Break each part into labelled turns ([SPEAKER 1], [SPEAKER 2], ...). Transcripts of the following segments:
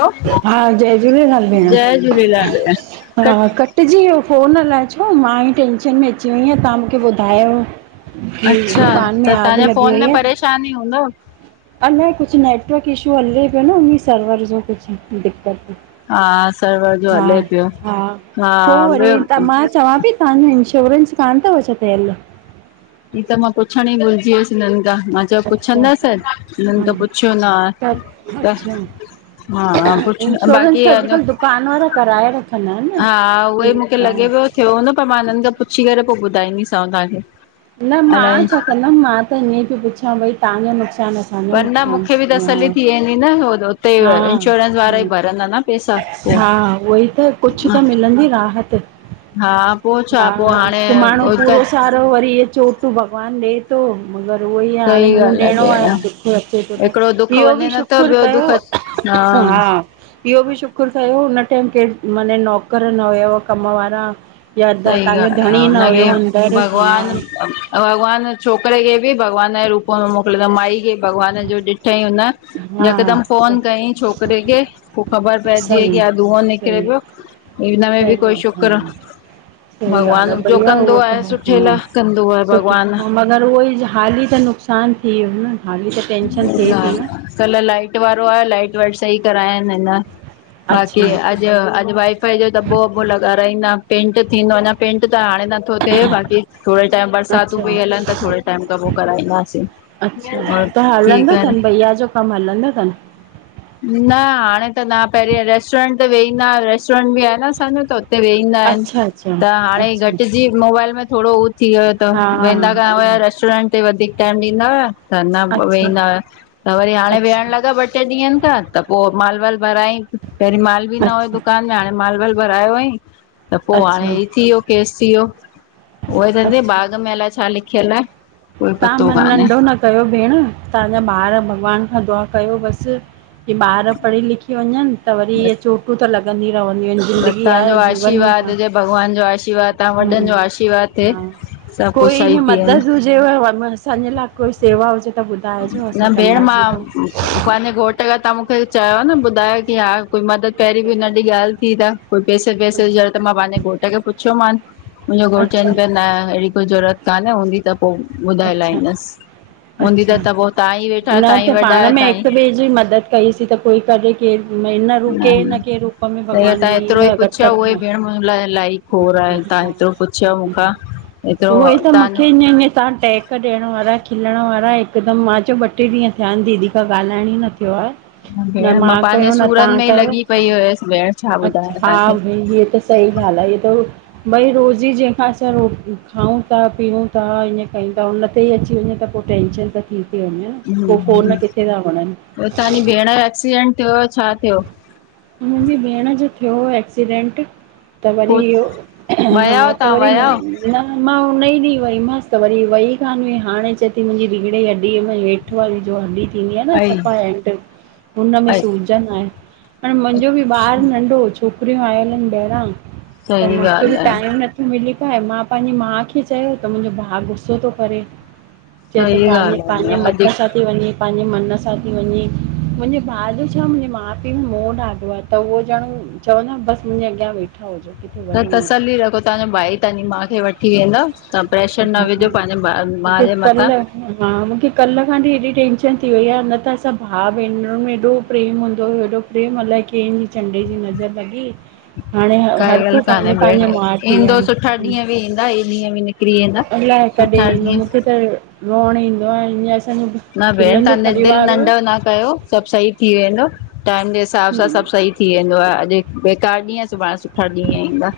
[SPEAKER 1] हलो
[SPEAKER 2] हा जय झूलेलाल भेंण
[SPEAKER 1] जय झूलेलाल भेण
[SPEAKER 2] हा कट कट जी वियो फोन अलाए छो मां ही टेंशन में अची वईंयां तहां मुखे ॿुधायो। जी
[SPEAKER 1] अच्छा
[SPEAKER 2] दुकान
[SPEAKER 1] त
[SPEAKER 2] में आग
[SPEAKER 1] तव्हांजे
[SPEAKER 2] लॻी
[SPEAKER 1] फोन
[SPEAKER 2] वई
[SPEAKER 1] में परेशानी हूंदव
[SPEAKER 2] हस। अलाए कुछ नेटवर्क इशू हले पियो न उन्ही सर्वर ॼो कुछ दिक्क़त।
[SPEAKER 1] हा सर्वर ॼो हले पियो हा,
[SPEAKER 2] पोइ वरी
[SPEAKER 1] ॿियो?
[SPEAKER 2] त मां चवां पई तहांजो इंश्योरेंस कान्ह तव छा थियल?
[SPEAKER 1] ही त मां पुछंण ही भुलिजी वियसि हिनखां मां चयो
[SPEAKER 2] अच्छा
[SPEAKER 1] पुछंदस, हिननि
[SPEAKER 2] हा
[SPEAKER 1] त पुछियो
[SPEAKER 2] त
[SPEAKER 1] नाहे त
[SPEAKER 2] अच्छा
[SPEAKER 1] हा कुछ न ॿाक़ी [unintelligible]
[SPEAKER 2] कानवर कराए वठ्
[SPEAKER 1] हा उहई मुखे लॻे पियो थियो हुन्दो पर मां हिननि खां पुछी करे पो ॿुधाईंदीसांव तहांखे
[SPEAKER 2] न मांण छा कंदमि मां त ईअं पई पुछां भई तहांॼो नुक़सानु न थे
[SPEAKER 1] पर न मूंखे ॿि तसल्ली थी वेंदी न हो हुते
[SPEAKER 2] हा
[SPEAKER 1] इंश्योरेंस
[SPEAKER 2] हा
[SPEAKER 1] वारा ई भरंदा न पैसा
[SPEAKER 2] हा
[SPEAKER 1] पोइ
[SPEAKER 2] उहो ई त, कुछु त मिलंदी राहत
[SPEAKER 1] हा पो छा पो हाणे
[SPEAKER 2] त वरी इहे चोटूं भॻवान ॾे तो मगरि उहोई आ हांणें
[SPEAKER 1] सही
[SPEAKER 2] मुंह
[SPEAKER 1] ॻाल्हि
[SPEAKER 2] ॾियणो
[SPEAKER 1] भेण
[SPEAKER 2] आहे दुखु अचे तो त,
[SPEAKER 1] हिकिड़ो दुख
[SPEAKER 2] इहो ॿि
[SPEAKER 1] वञे न त
[SPEAKER 2] शुखुरु
[SPEAKER 1] ॿियो
[SPEAKER 2] कयो
[SPEAKER 1] दुख हा
[SPEAKER 2] हा इहो बि शुकर कयो हुन टाइम केर माने नौकर न हुयव कम वारा या
[SPEAKER 1] सई
[SPEAKER 2] तव्हांजो
[SPEAKER 1] गाल्ह,
[SPEAKER 2] धणी न
[SPEAKER 1] उनखे
[SPEAKER 2] हुयो अंदरि हा
[SPEAKER 1] भगवान भॻवान छोकिरे खे बि भॻवान जे रूप में मोकलयाईं माई खे भॻवान जो ॾिठईं हुन
[SPEAKER 2] हा
[SPEAKER 1] यकदम
[SPEAKER 2] सही
[SPEAKER 1] फोन कयईं छोकिरे खे, पो ख़बर पइजी वई की
[SPEAKER 2] सही
[SPEAKER 1] हा धुओं निकरे
[SPEAKER 2] सही आहे
[SPEAKER 1] पयो हिन में बि
[SPEAKER 2] सही
[SPEAKER 1] कोई
[SPEAKER 2] आ हा
[SPEAKER 1] शुक्र
[SPEAKER 2] सही ॻाल्हि आ
[SPEAKER 1] भॻवान जो
[SPEAKER 2] भईया उहो
[SPEAKER 1] कंदो आहे सुठे लाइ
[SPEAKER 2] त
[SPEAKER 1] कंदो आहे
[SPEAKER 2] सुठे
[SPEAKER 1] भॻवान
[SPEAKER 2] अगर उहोई हाली त नुक़सान थी वयो न हाली त टेंशन थिए थी न
[SPEAKER 1] कल लाइट वारो आयो लाइट वाइट सही करायन हिनन बाकी
[SPEAKER 2] अच्छा
[SPEAKER 1] अॼु वाई फाई जो दॿो वबो लॻाराईंदा पेंंट थींदो अञा पेंंट त हाणे नथो थे बाकी थोरे टाइम बरसातूं
[SPEAKER 2] अच्छा
[SPEAKER 1] पयूं हलनि त थोरे टाइम खां पो कराईंदासीं
[SPEAKER 2] अच्छा
[SPEAKER 1] थी
[SPEAKER 2] हलंदो
[SPEAKER 1] करे
[SPEAKER 2] तन, भईया जो कमु हलंदो तन?
[SPEAKER 1] न हाणे त न पहिरीं रेस्टोरेंट ते वेहींदा हा रेस्टोरेंट भी आहे न असांजो त हुते वेही ईंदा आहिन
[SPEAKER 2] अच्छा अच्छा
[SPEAKER 1] त हाणे
[SPEAKER 2] अच्छा
[SPEAKER 1] घटिजी मोबाइल में थोरो उह थी वियो त
[SPEAKER 2] हा
[SPEAKER 1] वेंदा कया हुया रेस्टोरेंट ते वधीक टाइम ॾींदा हुआ त न
[SPEAKER 2] अच्छा
[SPEAKER 1] वेंदा हुया त वरी हाणे वेहण
[SPEAKER 2] अच्छा
[SPEAKER 1] लॻा ॿ टे ॾींहन ठीक आहे त पोइ माल वाल भराई पहिरीं माल बि न हुयो
[SPEAKER 2] अच्छा
[SPEAKER 1] दुकान में हाणे माल वाल भरायो हुयईं त पोइ हाणे
[SPEAKER 2] अच्छा
[SPEAKER 1] ही थी वयो केस थी वयो उहोई चांती
[SPEAKER 2] अच्छा
[SPEAKER 1] भाग में अलाए छा लिखियल आ
[SPEAKER 2] तव्हां मन नंढो न कयो भेण तव्हांजा ॿार भॻवान खां दुआ कयो बसि की ॿार पढ़ी लिखी वञनि त वरी इअ चोटूं त लॻनि दी ही रहंदियू आहिनि
[SPEAKER 1] बस
[SPEAKER 2] ज़िंदगी
[SPEAKER 1] तव्हांजो
[SPEAKER 2] आहे जीवन मे,
[SPEAKER 1] आशीर्वाद
[SPEAKER 2] हं
[SPEAKER 1] हुजे भॻवान जो आशीर्वाद तव्हां वॾनि जो
[SPEAKER 2] हम्म
[SPEAKER 1] आशीर्वाद थिए
[SPEAKER 2] हा
[SPEAKER 1] सभु कुझु
[SPEAKER 2] कोई
[SPEAKER 1] सही थी वेंदो
[SPEAKER 2] मदद हुजेव असांजे लाइ कोई सेवा हुजेव त ॿुधाइजो असां
[SPEAKER 1] न भेण,
[SPEAKER 2] कंदासीं त
[SPEAKER 1] मां पांजे घोट त तव्हां मूंखे चयो न ॿुधायो की हा कोई मदद पहिरीं बि हु नढी ॻाल्हि थी त कोई पैसे पैसे जी जरुरत मां पंहिंजे घोट खे पुछियो मान मुंहिंजो घोटु
[SPEAKER 2] अच्छा
[SPEAKER 1] चवनि पिया न अहिड़ी कोई जरूरत काने हूंदी त पो ॿुधाए
[SPEAKER 2] अच्छा
[SPEAKER 1] लाईंदस, हूंदी
[SPEAKER 2] अच्छा
[SPEAKER 1] त त पोइ तव्हां ई वेठा
[SPEAKER 2] न
[SPEAKER 1] आहियो तव्हां
[SPEAKER 2] त
[SPEAKER 1] ई वॾा
[SPEAKER 2] पाण
[SPEAKER 1] आहियो
[SPEAKER 2] में
[SPEAKER 1] तव्हां ई
[SPEAKER 2] हिकु ॿिए जी मदद कईसीं त कोई कॾहिं केर न रुके न के रूप में
[SPEAKER 1] त
[SPEAKER 2] भॻवान
[SPEAKER 1] तव्हां एतिरो
[SPEAKER 2] वेईंदो
[SPEAKER 1] ई
[SPEAKER 2] आ घट
[SPEAKER 1] पुछियव उहो ई
[SPEAKER 2] में
[SPEAKER 1] भेण मुंहिंजे लाइ इलाही खोड़ आहे तव्हां एतिरो पुछियव मूंखां एतिरो
[SPEAKER 2] उहो ई त
[SPEAKER 1] तव्हां
[SPEAKER 2] मूंखे तवहां टहक ॾियण वारा खिलण वारा हिकदम मां चयो ॿ टे ॾीहं थिया आहिन दीदी खां ॻाल्हाइण ही न थियो आ न
[SPEAKER 1] भेण
[SPEAKER 2] मां
[SPEAKER 1] पंहिंजे
[SPEAKER 2] कयो न
[SPEAKER 1] सूरत
[SPEAKER 2] तहां
[SPEAKER 1] में ई
[SPEAKER 2] कयो,
[SPEAKER 1] लॻी पई हुयसि भेण छा ॿुधायां
[SPEAKER 2] अच्छा हा
[SPEAKER 1] तव्हांखे।
[SPEAKER 2] भाई हे त सही ॻाल्हि आ इीअ त भई रोजी जेका असां खाऊं था पीयूं था ईअं कईं त उन ते ई अची वञे त पो टेंशन त थी ती वञेन।
[SPEAKER 1] हम्म, पो तव्हां जी भेण जो एक्सीडेंट थियो हो छा थियो?
[SPEAKER 2] मुंहिंजी भेण जो थियो हो एक्सीडेंट त वरी
[SPEAKER 1] पो
[SPEAKER 2] इहो हा
[SPEAKER 1] वया हुयो
[SPEAKER 2] त
[SPEAKER 1] तव्हां
[SPEAKER 2] वरी
[SPEAKER 1] वया हुयो?
[SPEAKER 2] न मां हुन ई ॾींहुं वईमांसि त वरी वई कान हुई हाणे चए थी मुंहिंजी रीड़ जी हॾीअ में अठ वारी जो हॾी थींदी आहे न
[SPEAKER 1] अई
[SPEAKER 2] सफा एंड हुनमें
[SPEAKER 1] अई
[SPEAKER 2] सूजन आ। हाणे मुंहिंजो भी ॿार नंढो छोकरियूं आयल आहिन ॿाहिरां त
[SPEAKER 1] सही
[SPEAKER 2] मूंखे बि
[SPEAKER 1] ॻाल्हि आहे,
[SPEAKER 2] टाइम न मिली पाए मां पंहिंजी मां खे चयो त मुंहिंजो भाउ गुस्सो तो करे। चेतो
[SPEAKER 1] सही
[SPEAKER 2] पांजे
[SPEAKER 1] ॻाल्हि आहे
[SPEAKER 2] पांजे
[SPEAKER 1] भेण अॼु
[SPEAKER 2] मथां सब। ते वञी पंहिंजे मन सां थी वञी मुंहिंजे भा जो छा मुंहिंजे माउ पीउ मो ॾाधो आ त उहो ॼण चवंदो आ त बसि मुंहिंजे अॻियां वेठा हुजो। किथे
[SPEAKER 1] त
[SPEAKER 2] वञो न
[SPEAKER 1] तसल्ली रखो तव्हांजो भा ही तव्हांजी माउ खे वठी वेंदव प्रेशर न विझो पंहिंजे भा माउ
[SPEAKER 2] मूंखे
[SPEAKER 1] जे मथां।
[SPEAKER 2] कल्ह हा मूंखे कल्ह खां हेएॾी टेंशन थी वई आ न त असां भाउ भेनरुन में एॾो प्रेम हूंदो हुयो। केॾं मल की चंडे जी नज़र लॻी। हाणे
[SPEAKER 1] काई
[SPEAKER 2] हर
[SPEAKER 1] ॻाल्ह
[SPEAKER 2] को पंहिंजे
[SPEAKER 1] कान्हेेण
[SPEAKER 2] पंहिंजे माउ पीउ
[SPEAKER 1] ईंदो सुठा
[SPEAKER 2] आहिनि
[SPEAKER 1] ॾींहं बि ईंदा ई ॾींहं बि निकिरी वेंदा।
[SPEAKER 2] अलाए कॾहिं
[SPEAKER 1] सुठा
[SPEAKER 2] ईंदो
[SPEAKER 1] ॾींहं
[SPEAKER 2] मूंखे त रोण ईंदो आहे ईअ असांजो
[SPEAKER 1] न भेण
[SPEAKER 2] खिलंदो
[SPEAKER 1] तव्हां दिल
[SPEAKER 2] परिवार हो
[SPEAKER 1] नंढो न कयो सब सहि थी वेंदो टाइम जे हिसाब सां सब सही। थी वेंदो आहे अञ बेकार ॾींहं सुभाणे सुठा ॾींहं ईंदा।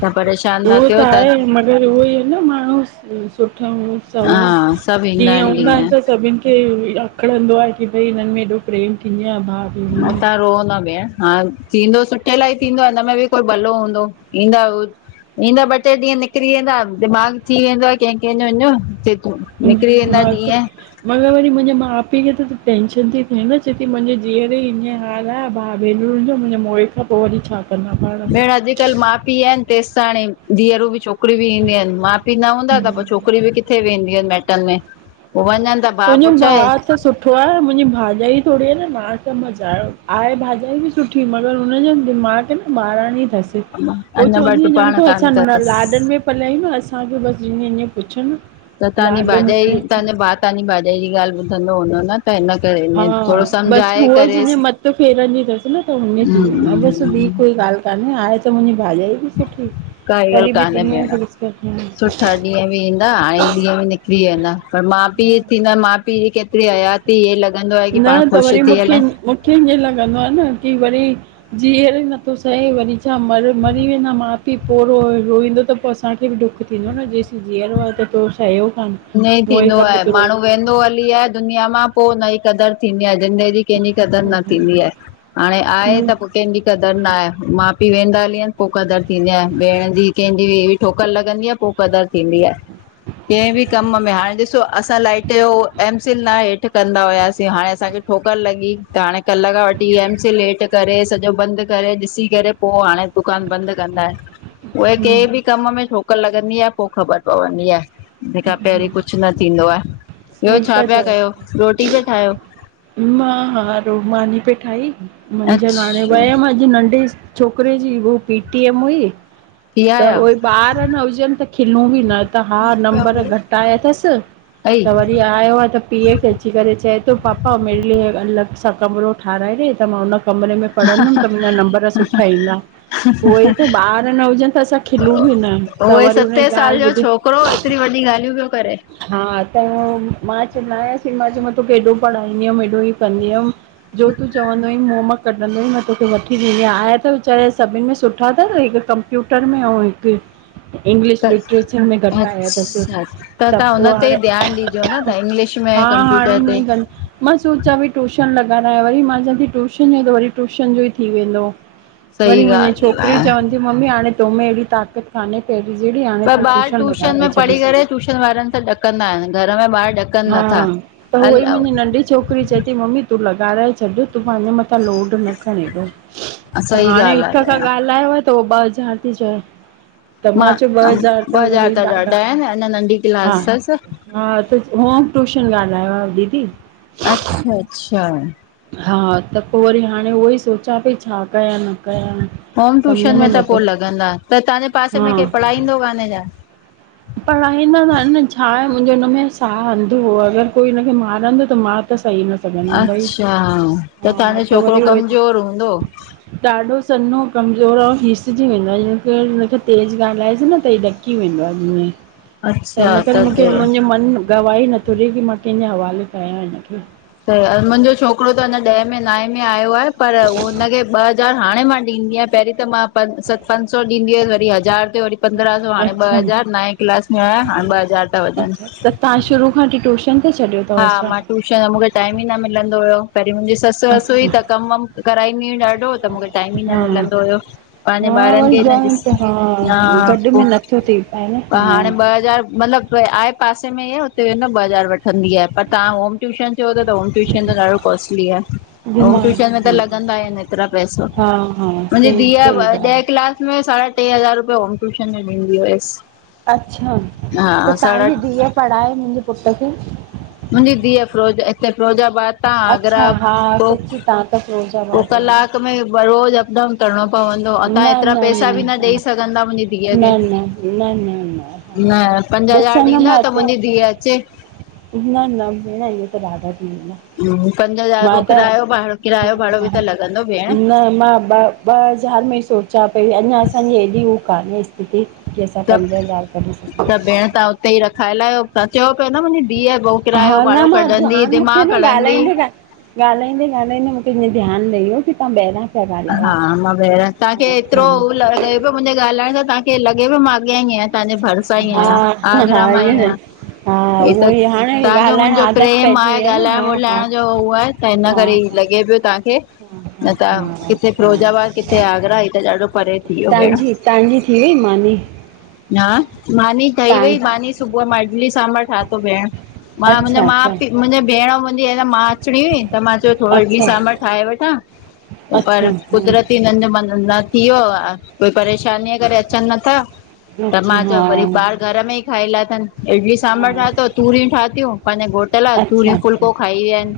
[SPEAKER 1] तां परेशान न थ्यो
[SPEAKER 2] अगरि उहो ई आहे न माण्हू सुठा सवा
[SPEAKER 1] हा सभु ईंदा
[SPEAKER 2] ॾींहं
[SPEAKER 1] आहिनि
[SPEAKER 2] हूंदा आहिन त सभिन क आखणंदो आ की भई हिननि मेंय एॾो प्रेम थींदी आ भाउ भेण
[SPEAKER 1] ह तां
[SPEAKER 2] में
[SPEAKER 1] रोहो न भेण हा थींदो सुठे लाइ थींदो हिनमें बि कोई भलो हूंदो ईंदा हु ईंदा ॿ टे ॾींहं निकिरी वेंदा दिमाग़ थी वेंदो आ कंहिं कंहिंजो निकिरी वेंदा
[SPEAKER 2] हा त
[SPEAKER 1] ॾींहं
[SPEAKER 2] मगर वरी मुंहिंजे माउ पीउ खे त टेंंशन थी चेती मुंहिंजे धीअउर ईं हा द भाउ भेनरू ॾिजो मुंहिंजे मोए खां पोइ वरी छा कंदा पाण में
[SPEAKER 1] भेण अॼुकल्ह माउ पीउ आहिन त तेसत त हाणे धीअरूं बि चोयूं छोकरी बि ईंदयू आहिन माउ पीउ न हूंदा त पोइ छोकिरी बि किथे वेंदियूं आहिन माटनि में पोइ वञनि त
[SPEAKER 2] मुंहिंजो भाउ त सुठ सुठो आहे मुंहिंजी भाॼाई थोरी आहे न माउ सां मज़ायो आ भाॼाई बि सुठी मगर हुनज जो दिमाग़ में - - ॿारणी ई थस पोइ
[SPEAKER 1] अञा
[SPEAKER 2] चवंदी
[SPEAKER 1] ॿ
[SPEAKER 2] ॼण
[SPEAKER 1] पाण
[SPEAKER 2] को
[SPEAKER 1] कान
[SPEAKER 2] असां
[SPEAKER 1] अथसि
[SPEAKER 2] लाॾन में पलाई न असांखे बसि ईअं ईअं पुछ न - -
[SPEAKER 1] त तव्हांजी भाॼाई तव्हांज भाउ तव्हांजी भाॼाई जी ॻाल्ह ॿुधंदो हूंदो न। त हिन करे
[SPEAKER 2] हा
[SPEAKER 1] इ थोरो
[SPEAKER 2] बस
[SPEAKER 1] सम्झाए
[SPEAKER 2] उअ जं
[SPEAKER 1] करेसि
[SPEAKER 2] मत फेरंदी थस न त उन जी बस ॿी
[SPEAKER 1] हम्म
[SPEAKER 2] कोई ॻाल्ह कान्हे आहे त मुंहिंजी भाॼाई। सुठी
[SPEAKER 1] काई ॻाल्हि
[SPEAKER 2] वरी बि
[SPEAKER 1] कान्हे
[SPEAKER 2] दुनिया
[SPEAKER 1] भेण
[SPEAKER 2] जी विसकती। [unintelligible]
[SPEAKER 1] सुठा ॾींहं बि ईंदा हाणे ॾींहं बि निकिरी वेंदा पर माउ पीउ थींदा माउ पीउ जी केतिरी हयात त हीअं लॻंदो आ की
[SPEAKER 2] न
[SPEAKER 1] पाण
[SPEAKER 2] त
[SPEAKER 1] ख़ुश
[SPEAKER 2] वरी
[SPEAKER 1] थी
[SPEAKER 2] मूंखे
[SPEAKER 1] हला
[SPEAKER 2] मूंखे ईअं लॻंदो आ न की वरी जीअर नथो सह वरी छा म मरी वेंदा माउ पीउ पोइ रो रोईंदो त पोइ असांखे बि डुख थींदो न जेसं जीअरो आ त तो स कोन
[SPEAKER 1] ईअ थींदो आहे माण्हू वेंदो हली आ दुनिया मां पोइ उनई कदरु थींदी आ ज़िंदेजी कंहिंजी कदर न थींदी आहे हाणे आहे त कंहिंजी कदर न आ माउ पीउ वेंदा हली वनि पो कदर थींदी आहे भेण जी कंहिंजी ठोकर लॻंदी आहे पो कदर थींदी आहे कं बि कम में हाणे ॾिसो असां लाइटए सिल हेठ कंदा हुआसीं हाणे असांखे ठोकर लॻी त हाणे कल्ह खां वठी म सिल हेठि करे सॼो बंद करे ॾिसी करे पो हाणे दुकान बंद कंदा आयन उहे के ॿि कम में ठोकर लॻंदी आये पो ख़बर पवंदी आये‌। पैंरी कुछ न थींदो आ ॿयो
[SPEAKER 2] सही
[SPEAKER 1] छा
[SPEAKER 2] था
[SPEAKER 1] पया कयो
[SPEAKER 2] चओ
[SPEAKER 1] रोटी पे ठायो?
[SPEAKER 2] मां हा रोमानी पई ठाई मुंज हाणे
[SPEAKER 1] अच्छा
[SPEAKER 2] वयम अॼ नंढे छोकरे ॼी हू पीटीएम हुई
[SPEAKER 1] थी
[SPEAKER 2] त
[SPEAKER 1] आया
[SPEAKER 2] उये ॿार न हुजन त खिलूं ॿि न। त हा नंबर घट आया थस
[SPEAKER 1] अई
[SPEAKER 2] त वरी आयो आ त पीए खे अची करे चए तो पापा मेरे लिए अलॻ सां कमरो ठाराएॾे त मां हुन कमरे में पढ़ंदुम त मुंजा नंबर सुठा ईंदा। उय ई त ॿार न हुजन त असां खिलूं ॿि न त
[SPEAKER 1] उहे
[SPEAKER 2] वरी हुन ॼी
[SPEAKER 1] सते साल
[SPEAKER 2] ॻाल
[SPEAKER 1] जो
[SPEAKER 2] ॿुधी
[SPEAKER 1] छोकिरो एतिरी वॾी ॻालियो पयो करे।
[SPEAKER 2] हा त मां चवंदा आस मां चयो मां तोखे एॾो पढ़ाईंदी अम एॾो ईअ कंदीअम। जो तूं चवंदो हुई मुं मां कढंदो मां तोखे वठी ॾींदी आ आया त वीचारा सॿिन में सुठा थव हिक कंप कंप्यूटर में ऐं हिक इंग्लिश
[SPEAKER 1] त
[SPEAKER 2] लिटरेचर में घट आया। तस
[SPEAKER 1] अच्छा
[SPEAKER 2] त
[SPEAKER 1] तव्हां
[SPEAKER 2] पो
[SPEAKER 1] हुन ते
[SPEAKER 2] हाणे
[SPEAKER 1] ई ध्यानु ॾिजो न तव्हां इंग्लिश
[SPEAKER 2] हा
[SPEAKER 1] में
[SPEAKER 2] हाणे
[SPEAKER 1] कंप्यूटर ते
[SPEAKER 2] इअं कं मां सोचयां पई टूशन लॻारा वरी मां चवां ती ट्यूशन जो त वरी टूशन जो ई थी वेंदो। वरी
[SPEAKER 1] सही
[SPEAKER 2] मुंजी
[SPEAKER 1] ॻाल्हि
[SPEAKER 2] छोकरियूं
[SPEAKER 1] आहे
[SPEAKER 2] चवंदियूं की मम्मी हाणे तो में एड़ी ताक़त काने पैरीं जेड़ी हाणे
[SPEAKER 1] पर
[SPEAKER 2] तू
[SPEAKER 1] ॿार
[SPEAKER 2] ट्यूशन
[SPEAKER 1] टूशन
[SPEAKER 2] लॻाराए।
[SPEAKER 1] में पढ़ी
[SPEAKER 2] छॾीसि
[SPEAKER 1] करे ट्यूशन वारन सां ॾकंदा आयन घर में ॿार ॾक
[SPEAKER 2] हा त उहई मुंजी नंढी छोकरी चए थी मम्मी तूं लॻाराए छॾ। तूं पेंॼे मथां लोड न खण ऐड़ो त
[SPEAKER 1] सही
[SPEAKER 2] हाणे हिक
[SPEAKER 1] ॻाल्हि
[SPEAKER 2] खां
[SPEAKER 1] आहे
[SPEAKER 2] ॻालायो आ। त ॿ हज़ार ती चये। त मां चयो ॿ हज़ार त वरी ॾाढा हा। हा त होम ट्यूशन ॻालायो आ दीदी।
[SPEAKER 1] अच्छा-अच्छा।
[SPEAKER 2] हा त पो वरी हाणे उओ ई सोचां पई छा कया न कया।
[SPEAKER 1] होम टूशन में त पो लॻंदा त तांजे पासे
[SPEAKER 2] हा
[SPEAKER 1] में के पढ़ाईंदो काने छा?
[SPEAKER 2] पढ़ाईंदा त आयन न छाये मुंजो हुन में साह अंधो हो अगर कोई हुनखे मारंदो त मां त सही नां
[SPEAKER 1] अच्छा त तांॼो छोकरो
[SPEAKER 2] वरी उहे
[SPEAKER 1] कमज़ोर हूंदो।
[SPEAKER 2] ॾाढो सन्नो कमज़ोर ऐं घिसजी वेंदो आ हुनखे तेज़ ॻालाएजे न त हे ॾकी वेंदो आ। त
[SPEAKER 1] अच्छा
[SPEAKER 2] हिन करे मूंखे
[SPEAKER 1] त
[SPEAKER 2] मुंजो मन। गवाह नथो ॾे की मां कैंजे हवाले कंया हिनखे।
[SPEAKER 1] त मुंजो छोकरो त अञा ॾह में नाए में आयो आये पर हुनखे ॿ हज़ार हाणे मां ॾींदी आयां पैरीं पैरीं त मांं सत पंज सौ ॾींदी हअस वरी हज़ार ते वरी। पंद्रहं सौ हाणे ॿ
[SPEAKER 2] अच्छा
[SPEAKER 1] हज़ार नाए क्लास में आया हाणे ॿ हज़ार ता वञन।
[SPEAKER 2] तां शुरू खां वठी ट्यूशन ते छॾयो थव छा?
[SPEAKER 1] टूशन मूंखे टाइम ई न मिलंदो होयो पैंरीं मुंजी सस ससई
[SPEAKER 2] अच्छा
[SPEAKER 1] त कम वम कराईंदी हुई ॾाढो त मूंखे टाइम ई न
[SPEAKER 2] हा
[SPEAKER 1] मिलंदो होयो। पांॼे
[SPEAKER 2] हा
[SPEAKER 1] ॿारन
[SPEAKER 2] वरी
[SPEAKER 1] खे न ॾिस
[SPEAKER 2] जॉइंट
[SPEAKER 1] हा
[SPEAKER 2] गॾ में
[SPEAKER 1] पो
[SPEAKER 2] नथो थी पाए न
[SPEAKER 1] त हाणे
[SPEAKER 2] हा
[SPEAKER 1] ॿ हज़ार मतलब। आहे पासे में ई हुते वेंदो ॿ हज़ार वठंदी आये पर तां होम ट्यूशन चयो ता त होम ट्यूशन त ॾाढो कॉस्टली आ होम
[SPEAKER 2] घुमण
[SPEAKER 1] ट्यूशन में त लॻंदा आयन ऐतरा पैसा।
[SPEAKER 2] हा हा
[SPEAKER 1] मुंजी
[SPEAKER 2] सही
[SPEAKER 1] धीया
[SPEAKER 2] सही ॻाल्हि
[SPEAKER 1] ॾह
[SPEAKER 2] आहे
[SPEAKER 1] क्लास में साढा टे हज़ार रुपया होम टूशन में ॾींदी होयस।
[SPEAKER 2] अच्छा त तांजी धीअ पढ़ाए मुंजे पुट खे।
[SPEAKER 1] मुंजी धीय फिरोजा इते फिरोजाबाद आगर
[SPEAKER 2] अच्छा हा
[SPEAKER 1] उ
[SPEAKER 2] सची तव्हां त फिरोजाबाद आहियो
[SPEAKER 1] कलाक में रोज़ अप डाउन। करिणो पवंदो आहे,
[SPEAKER 2] न
[SPEAKER 1] तव्हां हेएतिरा
[SPEAKER 2] न
[SPEAKER 1] पैसा बि न
[SPEAKER 2] हा
[SPEAKER 1] ॾेई सघंदा मुंहिंजी धीअ खे।
[SPEAKER 2] न न न न न हा
[SPEAKER 1] हां, पंज हज़ार
[SPEAKER 2] ॾिसंदमि
[SPEAKER 1] ॾींदा त मुंहिंजी धीउ अचे।
[SPEAKER 2] न-न भेण, इहें त ॾाढा थी वेंदा।
[SPEAKER 1] पंज हज़ार,
[SPEAKER 2] मां
[SPEAKER 1] ॿियो
[SPEAKER 2] त
[SPEAKER 1] किरायो भाड़ो
[SPEAKER 2] हा
[SPEAKER 1] किरायो- भाड़ो बि
[SPEAKER 2] हा
[SPEAKER 1] त लॻंदो भेण।
[SPEAKER 2] न, ॿ। ॿ हज़ार में सोचां पई, अञा असांजी एॾी हू कान्हेें। ती की असां
[SPEAKER 1] त
[SPEAKER 2] पंज हज़ार कढी सघूं।
[SPEAKER 1] भेण तव्हां त ई रखाए लायो, त चयो पा न मुंहिंजी धीअ किरायो
[SPEAKER 2] हा, न
[SPEAKER 1] भाड़ो
[SPEAKER 2] न,
[SPEAKER 1] कढंदी
[SPEAKER 2] ध्यानु मुखे
[SPEAKER 1] दिमाग़ु
[SPEAKER 2] न
[SPEAKER 1] हणंदी
[SPEAKER 2] ॻाल्हाईंदव। ॻाल्हाईंदे- ॻ्हाईंदे, मूंखे ईअं ध्यानु लही वियो की तव्हां ॿाहिरां पिया ॻाल्हायो
[SPEAKER 1] हा मां भे तव्हांखे
[SPEAKER 2] हा
[SPEAKER 1] एतिरो
[SPEAKER 2] हा
[SPEAKER 1] लॻे पियो मुंहिंजे ॻाल्हाइण सां तव्हांखे लॻे पियो मां अॻियां ई आहियां। तांहिंजे भरसा ई
[SPEAKER 2] हा
[SPEAKER 1] आहियां, आगरा
[SPEAKER 2] हा
[SPEAKER 1] मां ई
[SPEAKER 2] ईअं न,
[SPEAKER 1] आहियां।
[SPEAKER 2] हा
[SPEAKER 1] अ
[SPEAKER 2] उहो
[SPEAKER 1] त
[SPEAKER 2] ई हाणे
[SPEAKER 1] तव्हांजो
[SPEAKER 2] ॻाल्हाइण
[SPEAKER 1] मुंहिंजो
[SPEAKER 2] आदत
[SPEAKER 1] प्रेम
[SPEAKER 2] पइजी
[SPEAKER 1] आहे।
[SPEAKER 2] वई न हा
[SPEAKER 1] ॻाल्हाइण
[SPEAKER 2] हा
[SPEAKER 1] ॿोलाइण जो हू आहे। त हिन
[SPEAKER 2] हा
[SPEAKER 1] करे ई लॻे पियो तव्हांखे। न
[SPEAKER 2] हा
[SPEAKER 1] त
[SPEAKER 2] [unintelligible]
[SPEAKER 1] किथे फिरोजाबाद, किथे आगरा ई त ॾाढो परे थी वियो भेण।
[SPEAKER 2] तव्हांजी तव्हांजी थी वई मानी
[SPEAKER 1] हां, मानी ठही
[SPEAKER 2] तव्हां
[SPEAKER 1] वई, मानी सुबुह जो मां इडली सांभर ठातो भेण। मां, मुंहिंजा
[SPEAKER 2] अच्छा अच्छा
[SPEAKER 1] माउ- पीउ मुंहिंजी भेण, मुंहिंजी आहे न मा अचणी हुई, त मां चयो थोरो इडली-
[SPEAKER 2] अच्छा
[SPEAKER 1] सांभर ठाहे वठां।
[SPEAKER 2] अच्छा
[SPEAKER 1] पर
[SPEAKER 2] हा
[SPEAKER 1] कुदरती हिननि जो मन न थी वियो। ऐं कोई परेशानीअ करे अचनि नथा। त
[SPEAKER 2] अच्छा
[SPEAKER 1] मां चयो,
[SPEAKER 2] हा
[SPEAKER 1] भली ॿार। घर में ई खाइलाथनि, इडली
[SPEAKER 2] हा
[SPEAKER 1] सांभर ठातो, तूरियूं ठातियूं, पंहिंजे घोट ला
[SPEAKER 2] अच्छा
[SPEAKER 1] तूरियूं
[SPEAKER 2] अच्छा
[SPEAKER 1] फुलको खाई विया आहिनि।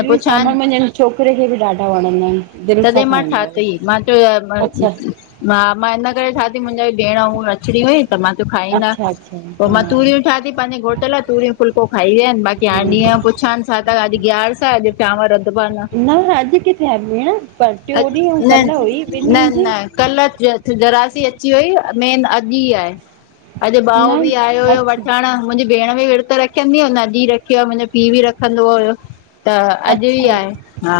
[SPEAKER 1] ऐं
[SPEAKER 2] सांभर
[SPEAKER 1] पुछान्
[SPEAKER 2] मुंहिंजे छोकिरे खे बि ॾाढा वणंदा आहिनि। दिलि सां
[SPEAKER 1] तॾहिं मां
[SPEAKER 2] खाईंदो आहे
[SPEAKER 1] ठाती, मां चयो
[SPEAKER 2] अच्छा
[SPEAKER 1] [unintelligible] हा मां इन करे, ठाती मुंहिंजा भेण हूअ अचणी हुई त मां चयो खाईंदा।
[SPEAKER 2] अच्छा अच्छा
[SPEAKER 1] पोइ मां
[SPEAKER 2] हा
[SPEAKER 1] तूरियूं ठातियूं, प पंहिंजे घट लाइ तूरियूं फुलिको खाई विया आहिनि बाक़ी हाण ॾींहं जो पुछान्। हा त अॼु ग्यारस आ, अॼु चांवर रधबा प न।
[SPEAKER 2] हां भेण, पर ट्यो ॾीहं ऐं कल हुई ॿिन ॾींहन जी।
[SPEAKER 1] कल थिउ थिजरासी अची वई न, मेन अॼु ई आहे [unintelligible] अॼु ॿाओ
[SPEAKER 2] न
[SPEAKER 1] बि आयो हुयो,
[SPEAKER 2] अच्छा
[SPEAKER 1] वठण। मुंहिंजी भेण बि विर्त रखंदी हुन, अॼु ई रखियो आहे, मुंहिंजो पीउ बि रखंदो हुयो। त, अॼु ई आहे। हा।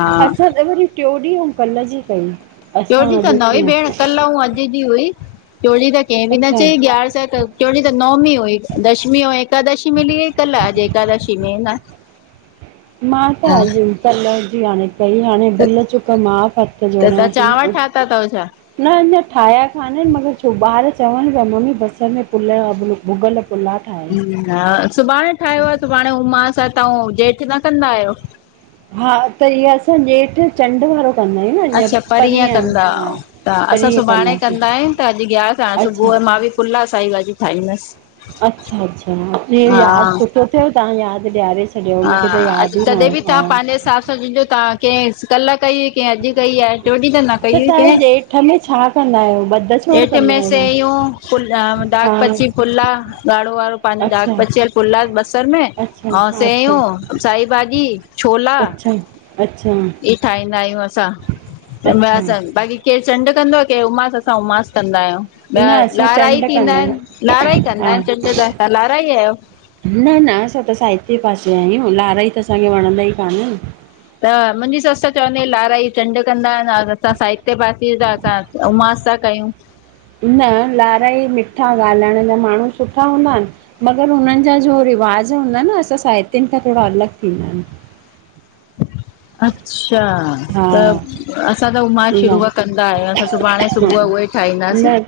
[SPEAKER 2] टि्यो ॾींह, अऊं कल्ह जी कई।
[SPEAKER 1] ट्यो
[SPEAKER 2] असां
[SPEAKER 1] ॾींहुं त
[SPEAKER 2] अॼु
[SPEAKER 1] न हुई
[SPEAKER 2] कीअं
[SPEAKER 1] भेण। कल्ह ऐंं अॼु जी हुई। टियो ॾींहं त कंहिं बि न
[SPEAKER 2] अच्छा
[SPEAKER 1] चई ग्यारस उ त। टियो ॾींहं त नवमी हुई। दशमी अऊं एकादशी मिली वई कल्ह, अॼु एकादशी में न। [unintelligible]
[SPEAKER 2] मां त अॼु ई, कल जी या ने। [unintelligible] भई हाणे
[SPEAKER 1] त
[SPEAKER 2] भुल चुक माफ़, हथ
[SPEAKER 1] त
[SPEAKER 2] जोड़ियां
[SPEAKER 1] तव्हां
[SPEAKER 2] थी।
[SPEAKER 1] चांवर ठाता अथव छा?
[SPEAKER 2] न अञां ठाहिया कानन, मगर छो ॿार चवन पिया मम्मी बसर में पुल्ला अ भु भुॻल - -
[SPEAKER 1] हा सुभाणे ठाहियो हा, सुभाणे उमास तव्हां जेठ न कंदा आहियो?
[SPEAKER 2] हा त इहा असां ॼेठ। चंड वारो कंदा आहियूं न, जिंय
[SPEAKER 1] अच्छा परीहं
[SPEAKER 2] परींह
[SPEAKER 1] कंदा
[SPEAKER 2] हा
[SPEAKER 1] त असां
[SPEAKER 2] परींहं
[SPEAKER 1] सुभाणे
[SPEAKER 2] कंदासीं।
[SPEAKER 1] कंदा आहियूं त अॼु गियारस आ
[SPEAKER 2] अच्छा
[SPEAKER 1] सुबुह मां बी पुलाह साई भाॼी ठाईंदस्।
[SPEAKER 2] अच्छा- अच्छा, हा इहो यादि सुठो थियो तव्हां यादि ॾियारे छॾ
[SPEAKER 1] हां, अॼु तॾहिं बि तव्हां पंहिंजे हिसाब सां, जहिंजो तव्हां, कंहिं कल्ह कई कें अॼु कई आहे। टियो ॾींहं त न कई हुई
[SPEAKER 2] तव्हां
[SPEAKER 1] कैं।
[SPEAKER 2] ॼेठ में छा कंदा आहियो ॿध छोड़
[SPEAKER 1] ॼेठ
[SPEAKER 2] कंदा
[SPEAKER 1] में
[SPEAKER 2] आहियो
[SPEAKER 1] सैयूं पुलाव दाग
[SPEAKER 2] हा
[SPEAKER 1] पची पुलाव ॻाड़ो वारो पांहिंजो दाग
[SPEAKER 2] अच्छा
[SPEAKER 1] पचियल पुलाव बसर में
[SPEAKER 2] अच्छा अच्छा अच्छा
[SPEAKER 1] सयूं, साई भाॼी, छोला,
[SPEAKER 2] अच्छा।
[SPEAKER 1] ई ठाहींदा आहियूं, असां तंहिंमां
[SPEAKER 2] अच्छा
[SPEAKER 1] असां बाक़ी केर चंड कंदो आ, केर उमास असां उमास कंदा आहियूं। न
[SPEAKER 2] असां
[SPEAKER 1] लाराई
[SPEAKER 2] चंड
[SPEAKER 1] थींदा
[SPEAKER 2] कंदा आहियूं
[SPEAKER 1] आहिनि लाराई कंदा
[SPEAKER 2] हा
[SPEAKER 1] आहिनि चंड त, तां लाराई आयो?
[SPEAKER 2] न -न, असां त साइते पासे आयूं, लाराई त असांखे वणंदा ई कानन।
[SPEAKER 1] त मुंहिंजी ससु त चवंदी आ, लाराई चंड कंदा आहिनि, असां साइते पासे जा असां त उमास ता कयूं।
[SPEAKER 2] न लाराई मिठा ॻाल्हाइण जा माण्हू सुठा हूंदाइन, मगर हुननि जा जो रिवाज हूंदाइन असां साहित्युनि खां थोड़ा अलॻि थींदा आहिनि।
[SPEAKER 1] अच्छा। त
[SPEAKER 2] हा
[SPEAKER 1] असां त उ मां
[SPEAKER 2] न
[SPEAKER 1] शुरूअ कंदा आहियूं, असां सुभाणे सुबुह उहे ई ठाहींदासीं।
[SPEAKER 2] न